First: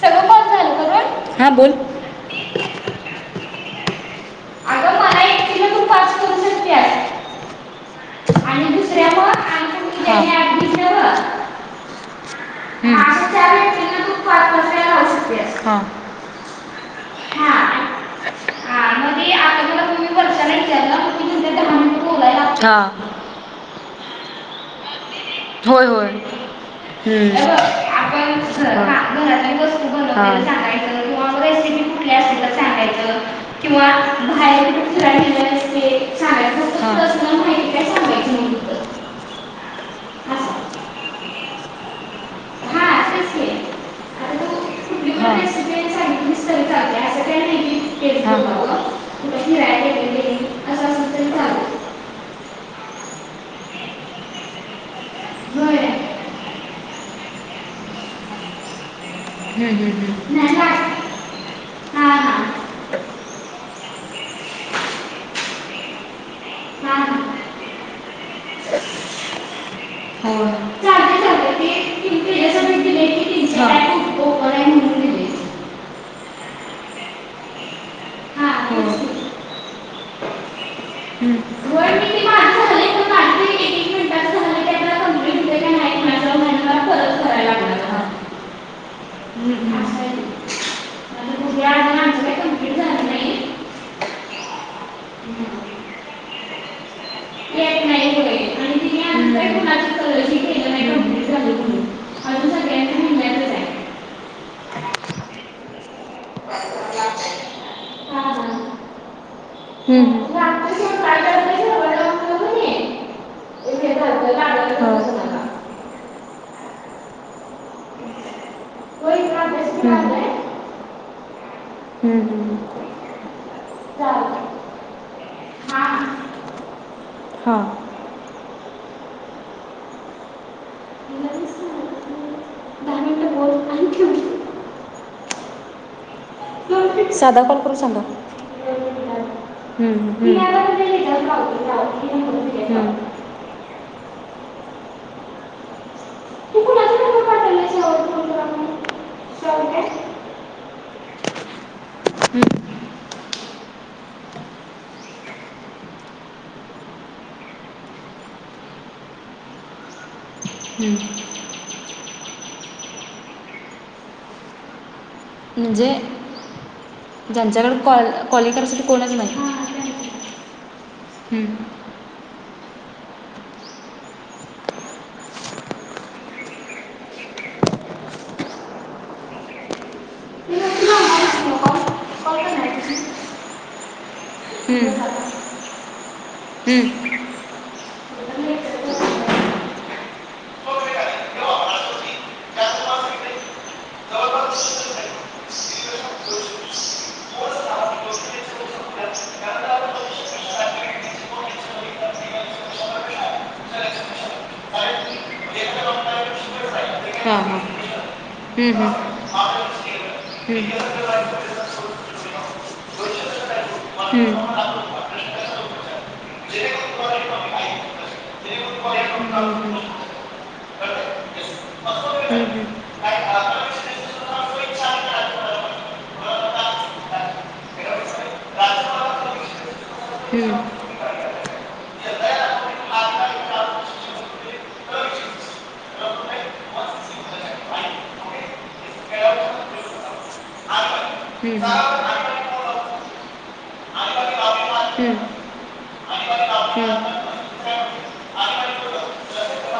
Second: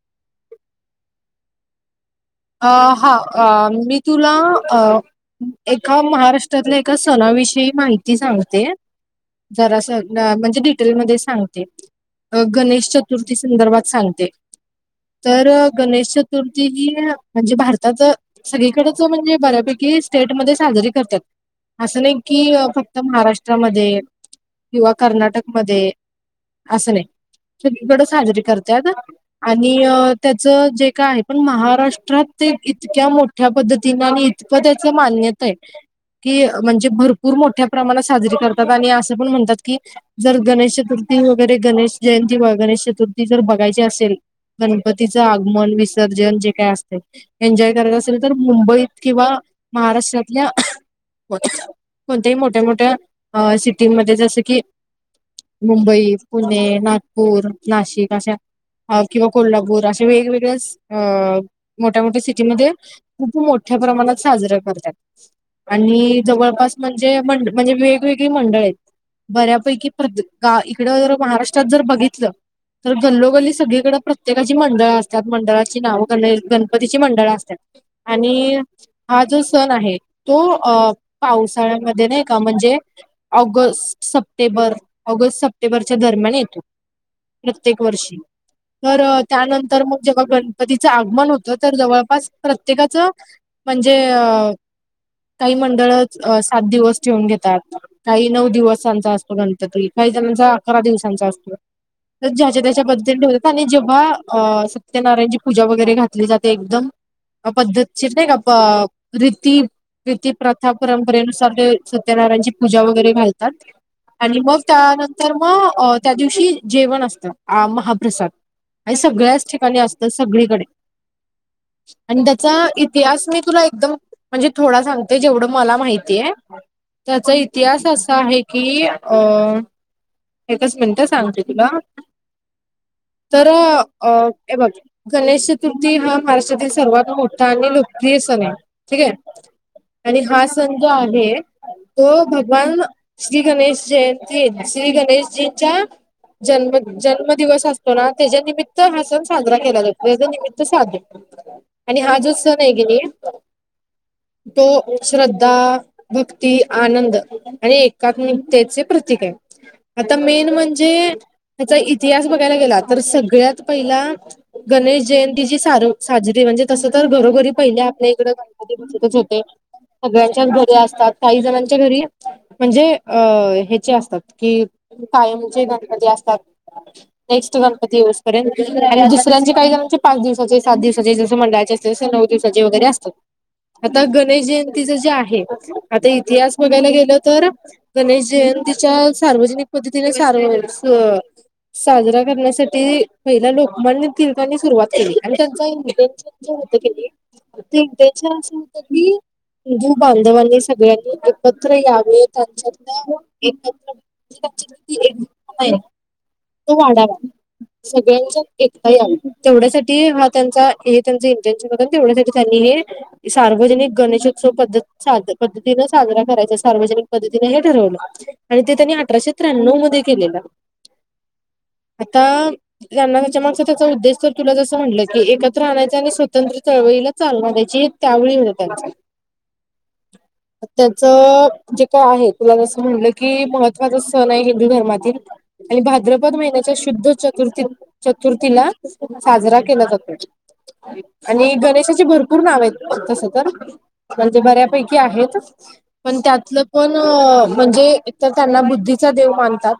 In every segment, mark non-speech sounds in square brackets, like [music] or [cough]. सगळं कॉल झाले करून? हा बोल. अ हा, मी तुला अ अगं मला एकटीला तू एका पाच करू महाराष्ट्रातल्या एका शकतेस सणाविषयी माहिती आणि सांगते. दुसऱ्या मग आणखी जरासं मी ना त्याने म्हणजे अगदीच डिटेल मध्ये नव्हं. सांगते. अ गणेश हम्म. अशा चतुर्थी चार संदर्भात व्यक्तींना तू सांगते. पाच पाच वेळा लावू तर शकतेस हां गणेश चतुर्थी ही म्हणजे हा भारतात, हा सगळीकडच मग ते म्हणजे आता मला बऱ्यापैकी तुम्ही वर्षाला स्टेटमध्ये साजरी विचारलं करत्यात. मग मी तुमच्या दहा असं मिनिटं नाही की बोलायला फक्त हां महाराष्ट्रामध्ये, किंवा कर्नाटक - होय होय. असं नाही, हे हम्म. बघ, सगळीकड आपण साजरी घ- करतात हा, घरातली आणि वस्तू अ बनवलेलं त्याचं जे सांगायचं काय आहे, किंवा पण रेसिपी महाराष्ट्र - कुठली ष्ट्रात असेल ते तर इतक्या सांगायचं मोठ्या किंवा पद्धतीने आणि इतकं बाहेर त्याच कुठे फिरायला मान्यता आहे. गेलं ते कि सांगायचं फक्त म्हणजे हा. भरपूर मोठ्या माहिती काय प्रमाणात सांगायची साजरी नाही करतात फक्त. आणि असे पण म्हणतात की - जर गणेश असं चतुर्थी वगैरे गणेश जयंती वगैरे हा चतुर्थी तेच जर की बघायची असेल - आता तू कुठली गणपतीचं हा. पण आगमन, रेसिपी विसर्जन - सांगितलीस जे तरी काय असेल - चालते असं ते काही एन्जॉय नाही करायचं की असेल तेच तर हा. बनवावं. मुंबईत किंवा कुठं फिरायला गेलेली महाराष्ट्रातल्या - असं असं तरी चालतं कोणत्याही मोठ्या-मोठ्या - अ सीटिंमध्ये जसं की बरं मुंबई, पुणे, नागपूर, नाशिक. अशा किंवा हम्म, कोल्हापूर हम्म, अशे हम्म. नाही वेगवेगळे्याच लाग- अ - हा मोठ्या-मोठ्या हा सिटीमध्ये खूप मोठ्या प्रमाणात साजरा करतात आणि - जवळपास हा म्हणजे हा मं म्हणजे वेगवेगळी मंडळ आहेत बऱ्यापैकी हो प्रा [unintelligible] इकडं जर चालते चालते महाराष्ट्रात ते जर ती- बघितलं - त्याच्यासाठी तर दिले की गल्लोगल्ली तीनशे हा. सगळीकडें काय खूप ओपन प्रत्येकाची आहे मंडळ म्हणून दिले असतात. मंडळाची नावं गणेश- गणपतीची मंडळं असतात हा आणि- हो. तेच हा की. जो सण आहे तो अ हम्म. वर पावसाळ्यामध्ये मी ते नाही का माझं म्हणजे- झाले पण माझं ते एक एक ऑगस्ट, मिनिटात झालं ते सप्टेंबर आपल्याला कंप्लीट होते का ऑगस्ट-सप्टेंबरच्या नाही माझ्या दरम्यान येतो. मला परत करायला लागणार प्रत्येक हा. वर्षी. तर हम्म, त्यानंतर हम्म. असं मग आहे जेव्हा ते. गणपतीचं आगमन माझं होत- भुगे तर अजून आमचं जवळपास काही कंप्लीट प्रत्येकाच झालं नाही म्हणजे- काही मंडळ सात दिवस ठेवून घेतात. येत नाही काही होय नऊ आणि तिने दिवसांचा अजून असतो काही गणपती, कुणाची काही चौकशी जणांचा केलं अकरा नाही कंप्लीट दिवसांचा झाली असतो. म्हणून तर अजून ज्याच्या त्याच्या सगळ्यांना पद्धतीने ठेवतात म्हणण्यातच आणि जेव्हा आहे अ सत्यनारायणची पूजा वगैरे घाल- ली जाते एकदम पद्धतशीर नाही का प हा रीती- हम्म. रिती, प्रथा, परंपरेनुसार ते सत्यनारायणची पूजा वगैरे घालतात. आणि मग त्यानंतर मग त्या दिवशी जेवण असतं महाप्रसाद. आणि सगळ्याच ठिकाणी असतय सगळीकडे. हम्म, आणि हम्म. हम्म. त्याचा इतिहास मी तुला एकदम म्हणजे थोडा सांगते. जेवढं मला माहितीय त्याचा हा इतिहास असा आहे की अ एकच मिनिटं सांगते तुला तर अ हे बघ गणेश चतुर्थी हा पार सर्वात साधा मोठा कॉल आणि करून सांगा लोकप्रिय सण हाय, ठीके. हम्म, हम्म, आणि हम्म. हा सण जो आहे हम्म, तो [unintelligible] श्री गणेश जयंतीय ना श्री गणेशजींच्या जन्म जन्मद दिवस असतो ना, त्याच्या निमित्त हा सण साजरा केला जातो. त्याच्या निमित त साधून आणि हा जो सण आहे की नाही तो श्रद्धा भक्ती, आनंद आणि एकात्मिकतेचे प्रतीक आहे. आता मेन म्हणजे हम्म. त्याचा इतिहास बघायला गेला, तर सगळ्यात पहिला गणेश जयंती ती जी साज म्हणजे साजरी म्हणजे तस तर घरोघरी ज्यांच्याकडे पहिले कॉल आपल्याइकडे कॉलिंग गणपती करायसाठी कोणच बसतच नाही होते. सगळ्यांच्याच घरी असतात. काही हम्म. जणांच्या घरी म्हणजे अ ह्याचे असतात की, कायम [unintelligible] कधी असतात. नेक्स्ट गणपती येऊस पर्यंत आणि दुसऱ्यांची काही पाच दिवसाचे, हम्म. सात दिवसाचे जसं मंडळाचे असते, तसे नऊ दिवसाचे वगैरे असतात. आता गणेश जयंतीच जे आहे, आता इतिहास बघायला गेलं हम्म. तर गणेश जयंतीच्या सार्वजनिक पद्धतीने सार साजरा करण्यासाठी पहिला लोकमान्य टिळकांनी सुरुवात आणि त्यांच इंटेनशन जे होत की ने, ते इंटेनशन असं होत की हिंदू बांधवांनी सगळ्यांनी एकत्र यावे, त्यांच्यात एकत्र [unintelligible] तो वाढावा, हां हां सगळ्यांच्यात हम्म, एकता हम्म. यावी तेवढ्यासाठी ठी हा त्यांचा हम्म. हे त्यांच इंटेनशन होतं आणि तेवढ्यासाठी त्यांनी हे सार्वजनिक हम्म. गणेशोत्सव पद्धती सा पद्धतीन साजरा करायचा, सार्वजनिक पद्धतीने हे ठरवलं. आणि ते त्यांनी अठराशे हम्म, त्र्याण्णव मध्ये हम्म. केलेलं. हम्म, हम्म. हम्म. आता हम्म, हम्म. हम्म. हम्म. त्यांना त्याच्या मागचा त्याचा उद्देश तर तुला ज म्हटलं की, एकत्र आणायचं आणि स्वतंत्र चळवळीला चालना दयायची त्यावेळी होत. हम्म. त्याच जे काय आहे तुला जसं म्हणलं की, महत्त्वाचा सण आहे हिंदू धर्मातील आणि भाद्रपद महिन्याच्या शुद्ध चतुर्थी चतुर्थीला साजरा केला जातो आणि गणेशाचे भरपूर नाव आहेत तस तर म्हणजे बऱ्यापैकी आहेत. पण त्यातलं पण म्हणजे एक तर त्यांना बुद्धीचा देव मानतात.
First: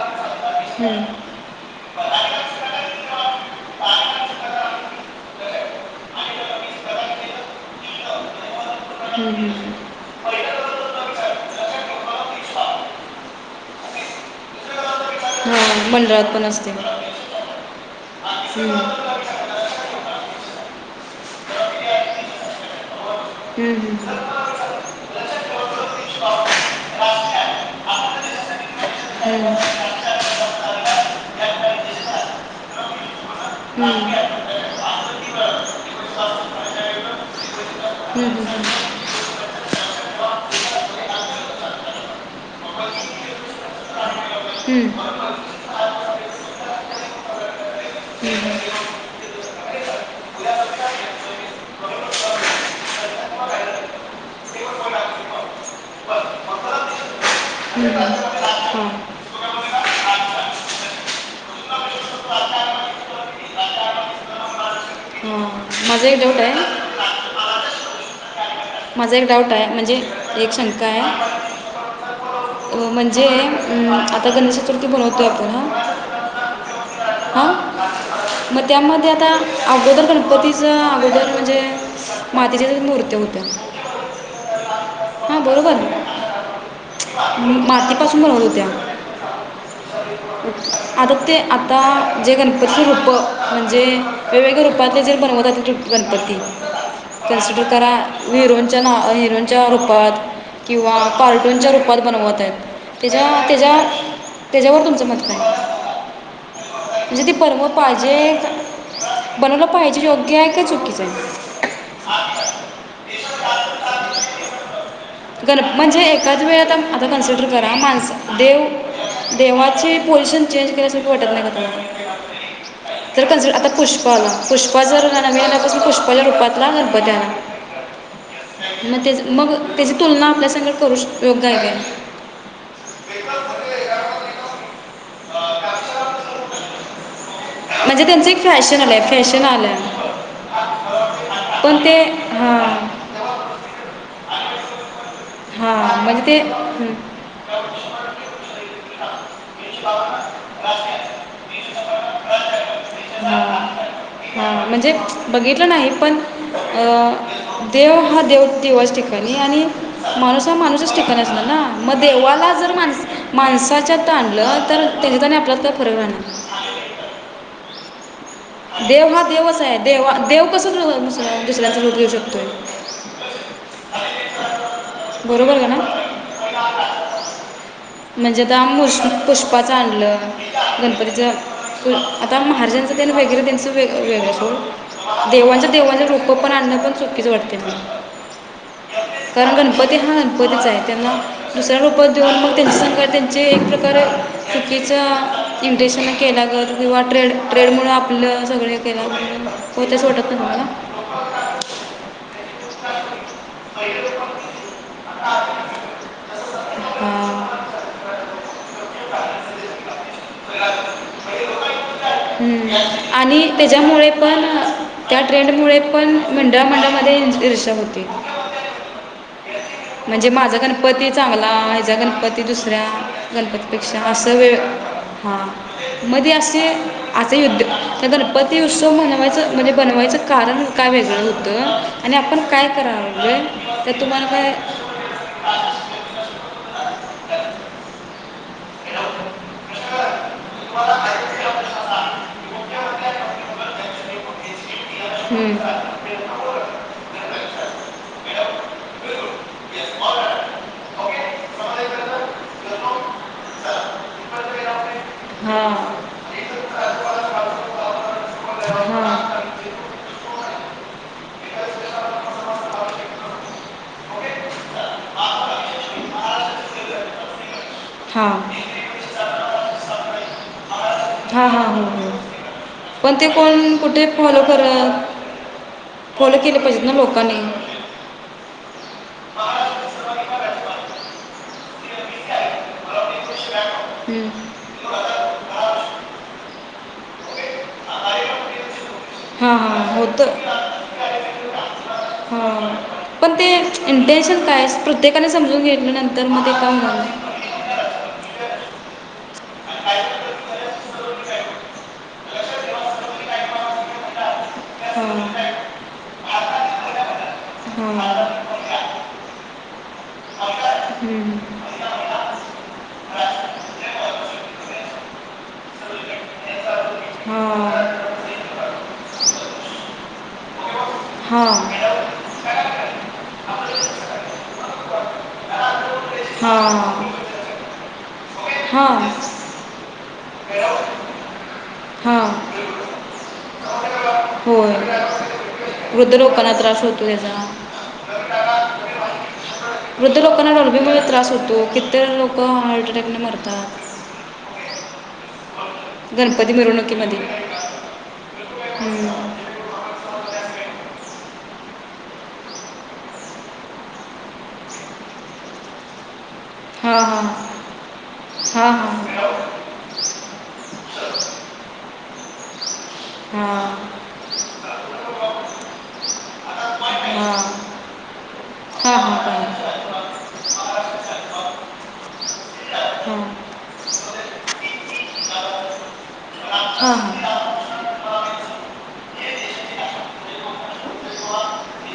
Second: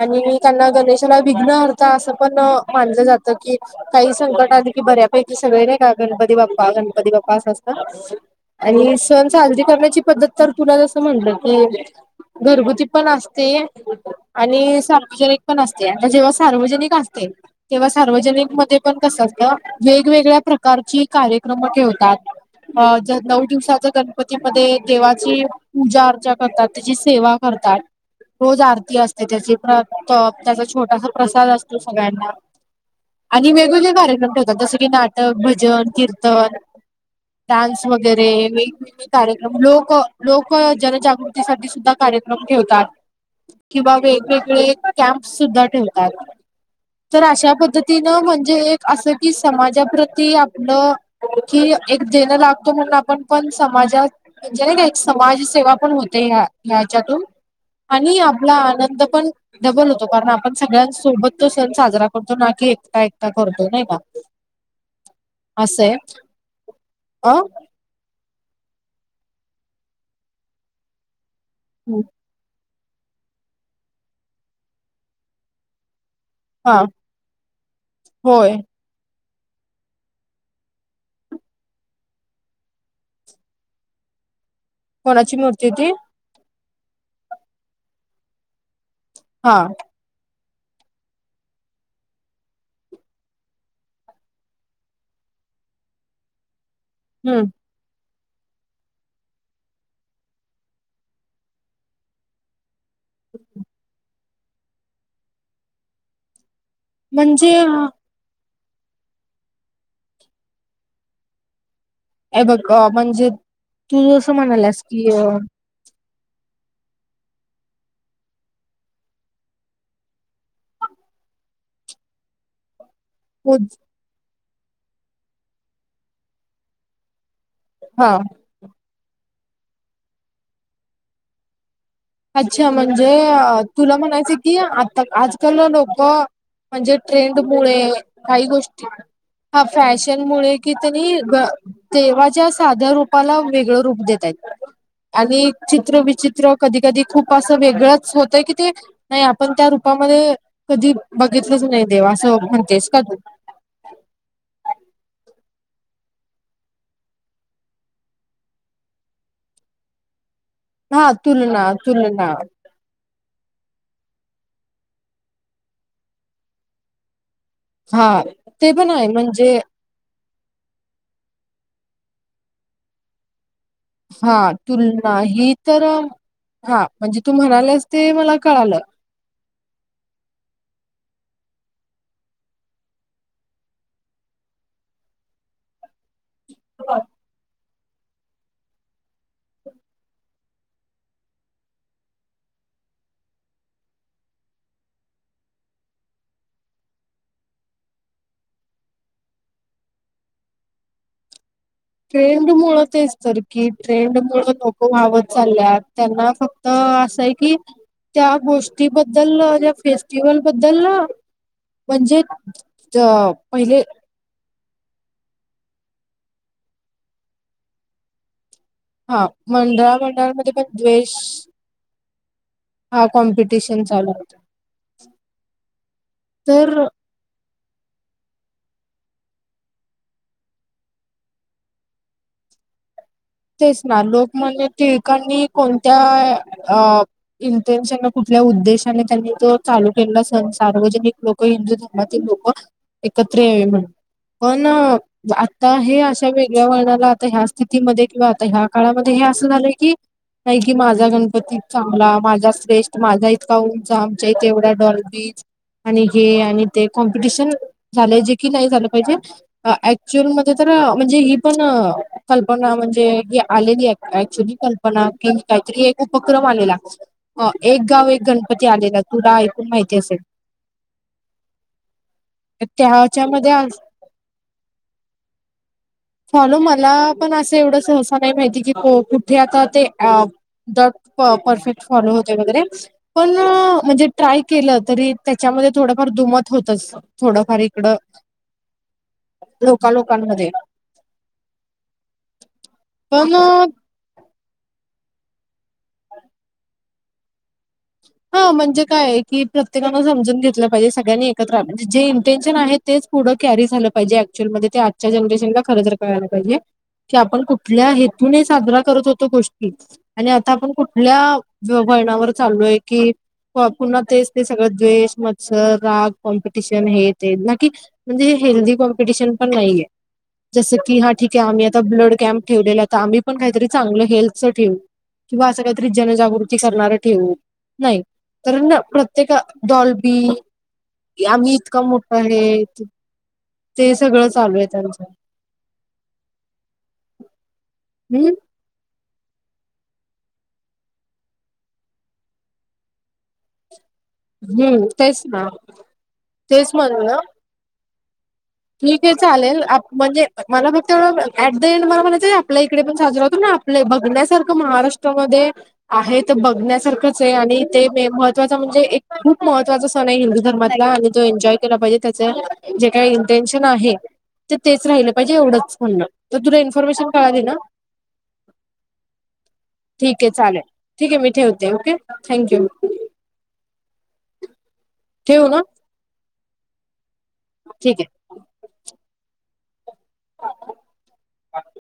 आणि त्यांना हम्म. गणेशाला विघ्नहर्ता असं पण मानलं जातं की काही संकट आले की, बऱ्यापैकी सगळे नाही का, गणपती बाप्पा गणपती बाप्पा असं असत. आणि सण हम्म, हम्म. साजरी करण्याची पद्धत, तर तुला जसं म्हटलं की घरगुती पण असते आणि सार्वजनिक हो पण असते, पण अस मंडळात जेव्हा असते हम्म. सार्वजनिक असते, तेव्हा सार्वजनिक मध्ये सगळं, वेगवेगळ्या प्रकारची कार्यक्रम ठेवतात अं जे नऊ हम्म, दिवसाच्या हम्म, गणपतीमध्ये देवाची पूजा, अर्चा करतात, त्याची सेवा करतात रोज आरती असते, हम्म. हम्म. त्याची परत त्याचा छोटासा प्रसाद असतो सगळ्यांना. आणि वेगवेगळे कार्यक्रम ठेवतात जस की नाटक, भजन, कीर्तन डान्स वगैरे, हम्म, हम्म, हम्म. वेगवेगळे कार्यक्रम लोक -लोक जन जागृतीसाठी सुद्धा कार्यक्रम ठेवतात. किंवा वेगवेगळे कॅम्प सुद्धा ठेवतात. तर अशा पद्धतीनं हम्म, हम्म, म्हणजे एक असं की समाजाप्रती आपलं कि एक देणं लागतो म्हणून आपण पण समाजात म्हणजे नाही का एक समाज सेेवा पण होते ह्या ह्याच्यातून हम्म. हां, आणि आपला हां. आनंद पण डबल होतो, कारण आपण सगळ्यांसोबत तो सण साजरा करतो ना की एकटं एक टा करतो नाही का? अस ये, माझा एक डाऊट आहे अं? माझा एक डाऊट हाय, म्हणजे एक शंका हाय म्हणजे आता गणेशचतुर्थी मनवतोय आपण हां हा हां, होय म त्यामध्ये आता अगोदर गणपतीचं अगोदर म्हणजे मातीच्याच मूर्त्या होत्या, कोणाची हां मूर्ती बरोबर? होती मातीपासून बनवत होत्या. हां. आता ते आता जे गणपतीचे रूपं, म्हणजे वेगवेगळ्या रूपातले जे बनवतात गणपती, हम्म कसं बी करा हिरोंच्या नाव, हिरोंच्या रूपात किंवा कार्टूनच्या रूपात बनवत आहेत तेच्या तेच्या तेच्यावर तुमचं मत काय? म्हणजे ते बनवलं पाहिजे, बनवलं पाहिजे योग्य हाय का चुकीचं हाय? हे बघ म्हणजे तू जसं म्हणाल्यास की गण म्हणजे एखादया वेळी आता- आता कन्सिडर करा, माणस देव देवाचे पोझिशन चेंज केल्या ठीक वाटत नाही का तुला? [inaudible] तर कन्सिडर आता पोच पुष्पा आला, पुष्पा च नवीन गाण आला तस पुष्पाच्या रूपातला गणपती आला हां. म त्याच मग त्याची तुलना आपल्या संग करू शकतोय योग्य हाय काय? अच्छा म्हणजे तुला म्हणायचं की, आता आजकाल लोक म्हणजे ट्रेंडमुळे, म्हणजे त्यांचं एक काही फॅशन गोष्टी आलं आहे फॅशन हा आलं आहे फॅशन मुळे कि त्यांनी पण ते देवाच्या हां साध्या रूप रुपाला वेगळं रूप देतायेत, आणि चित्र हां म्हणजे ते विचित्र कधी हं, कधी खूप असं वेगळंच होतय की ते नाही आपण त्या रूपामध्ये कधी बघितलंच नाही देव असं म्हणतेस का तु? हा म्हणजे बघितलं नाही, पण अ देव हा देव देवचं ठिक तेनी आणि माणूस हा माणूसच हा ठिकाणी असणार ना तुलना मग तुलना देवाला जर माणस माणसाच्यात आणल, तर त्याच्यात आणि आपल्यात काय फरक राहणार. हा, ते पण आहे देव हा म्हणजे देवच आहे देवा देव कसं दुसऱ्यांच रूप घेऊ शकतोय? हा तुलना ही बरोबर का ना तर हा म्हणजे तू म्हणाल्यास ते मला कळालं. पुष्पांच आणलं गणपतीचं आता महाराजांचां तेण वेगळं महाराजांचं वेग अ वेगळं देवांचं देवांचं वेगळं हो पण आणलं तर चुकीच वाटतं ते [inaudible] कारण गणपती हा गणपतीच आहे त्यांना दुसऱ्या रूपात देऊन मग त्यांची संग त्यांचे एक प्रकारे. चुकीचं इंट्रेशन केल्या गत किंवा ट्रेड ट्रेडमुळं आप. ण सगळे केला म्हण होतेय असं वाटत नाही तुम्हाला. ट्रेंड मुळच तेच तर की ट्रेंड मुळं लोकं वहावत चालल्यात. त्यांना फक्त असं आहे की. हां त्या गोष्टीबद्दल व फेस्टिवल बद्दल म्हणजे. हम्म. तर आणि पहिले. त्याच्यामुळे पण त्या ट्रेंड मुळे पण मंडळा मंडळामध्ये इन ईर्शा होते हां, मंडळा म्हणजे मंडळामध्ये माझा पण गणपती द्वेष चांगला हेचा गणपती दुसऱ्या हा गणपती. कॉम्पिटिशन पेक्षा चालू असं होतं. वेळ हा मध्ये असे तर आता युद्ध. त्या गणपती उत्सव म्हनवायचं म्हणजे बनवायचं कारण काय वेगळं होतं आणि आपण काय करालोय. तेच ना लोकमान्य टिळकांनी कोणत्या अ. इंटेनशन ने कुठल्या उद्देशाने त्यांनी तो हां चालू केलेला सन सार्वजनिक लोक. हिंदू धर्मातील लोक एकत्र यावे म्हणून पण आता हे असं. या वेगळ्या वळनाला आता ह्या स्थितीमध्ये किंवा आता ह्या काळामध्ये हे असं झालंय की. नाही की माझा गणपतीच चांगला माझा श्रेष्ठ माझा इतका उंच आमच्या इथे एवढ्या डॉलबीच. आणि हे आणि ते कॉम्पिटिशन. झालं जे की नाही झालं पाहिजे ऍक्च्युअल मध्ये तर. म्हणजे ही पण कल्पना म्हणजे ही आलेली ऍक्च्युली कल्पना पण की काहीतरी एक उपक्रम आलेला अ एक गाव एक हां गणपती आलेला. तुला ऐकून माहिती असेल. हा हा हा तर पण ते त्याच्यामध्ये कोण कुठे फॉलो करल. फॉलो मला पण असं एवढंच. सहसा नाही माहिती की तो कुठे आता ते अ. दत प परफेक्ट फॉलो होतय वगैरे पण म्हणजे ट्राय हम्म. केलं तरी. त्याच्यामध्ये थोडंफार दुमत होतच थोडंफार एक. इकड लोका लोकांमध्ये. हा पण ते. इंटेन्शन काय असते प्रत्येकाने समजून घेतलं नंतर मध्ये काय म्हण हा म्हणजे काय आहे की प्रत्येकानं समजून घेतलं पाहिजे सगळ्यांनी एकत्र म्हणजे जे इंटेन्शन आहेत. तेच पुढं कॅरी झालं पाहिजे आक क्चूली मध्ये आजच्या हां जनरेशनला खरं तर कळाल पाहिजे की आपण कुठल्या हे हां तुने साजरा करत होतो गोष्टी आणि आता आपण कुठल्या हम्म, अ वळणावर. चाललो आहे की पुन्हा तेच ते सगळ द्वेष मत्सर राग कॉम्पिटिशन हे ते नाकी हां म्हणजे हेल्दी कॉम्प्युटीशन पण नाही आहे जस कि ह्या ठीक आहे हां आम्ही आता ब्लड कॅम्प ठेवलेला आहे आम्ही पण काहीतरी चांगलं हेल्थचं ठेवू. किंवा असं काहीतरी जनजागृती हां करणारं ठेवू नाही तर ना हां प्रत्येक. डॉल्बी की आम्ही इतका मोठा हां हे ते सगळं चालू आहे होय त्यांचं. वृद्ध लोकांना त्रास होतो ह्याचा. हम्म वृद्ध लोकांना डॉल्बीमुळे त्रास होतो. किततरी लोक हार्ट अटॅकने मरतात. हं तेच ना, गणपती तेच म्हणल. मिरवणुकीमध्ये ठीक आहे हम्म, चालेल. आप म्हणजे मला फक्त एवढं ऍट द एंड मला म्हणायचं आपल्या इकडे पण साजरा होतो ना, आपल बघण्यासारखं महाराष्ट्रामध्ये आहेत बघ हां हां ण्यासारखंचे आणि ते म महत्त्वाच हां म्हणजे एक हां खूप महत्वाचं महत्त्वाचा सण आहे हिंदू धर्मातला. आणि तो एन्जॉय केला पाहिजे. त्याच जे काही हां इंटेन्शन आहे, ते तेच राहिल पाहिजे. एवढंच म्हणण. तर तुला इन्फॉर्मेशन कळाली ना? हा हा काळाली. ठीके चालेल. ठीके मी ठेवते. ओके? Thank you. हा. ठेवु ना? हा हा. ठीके. [inaudible]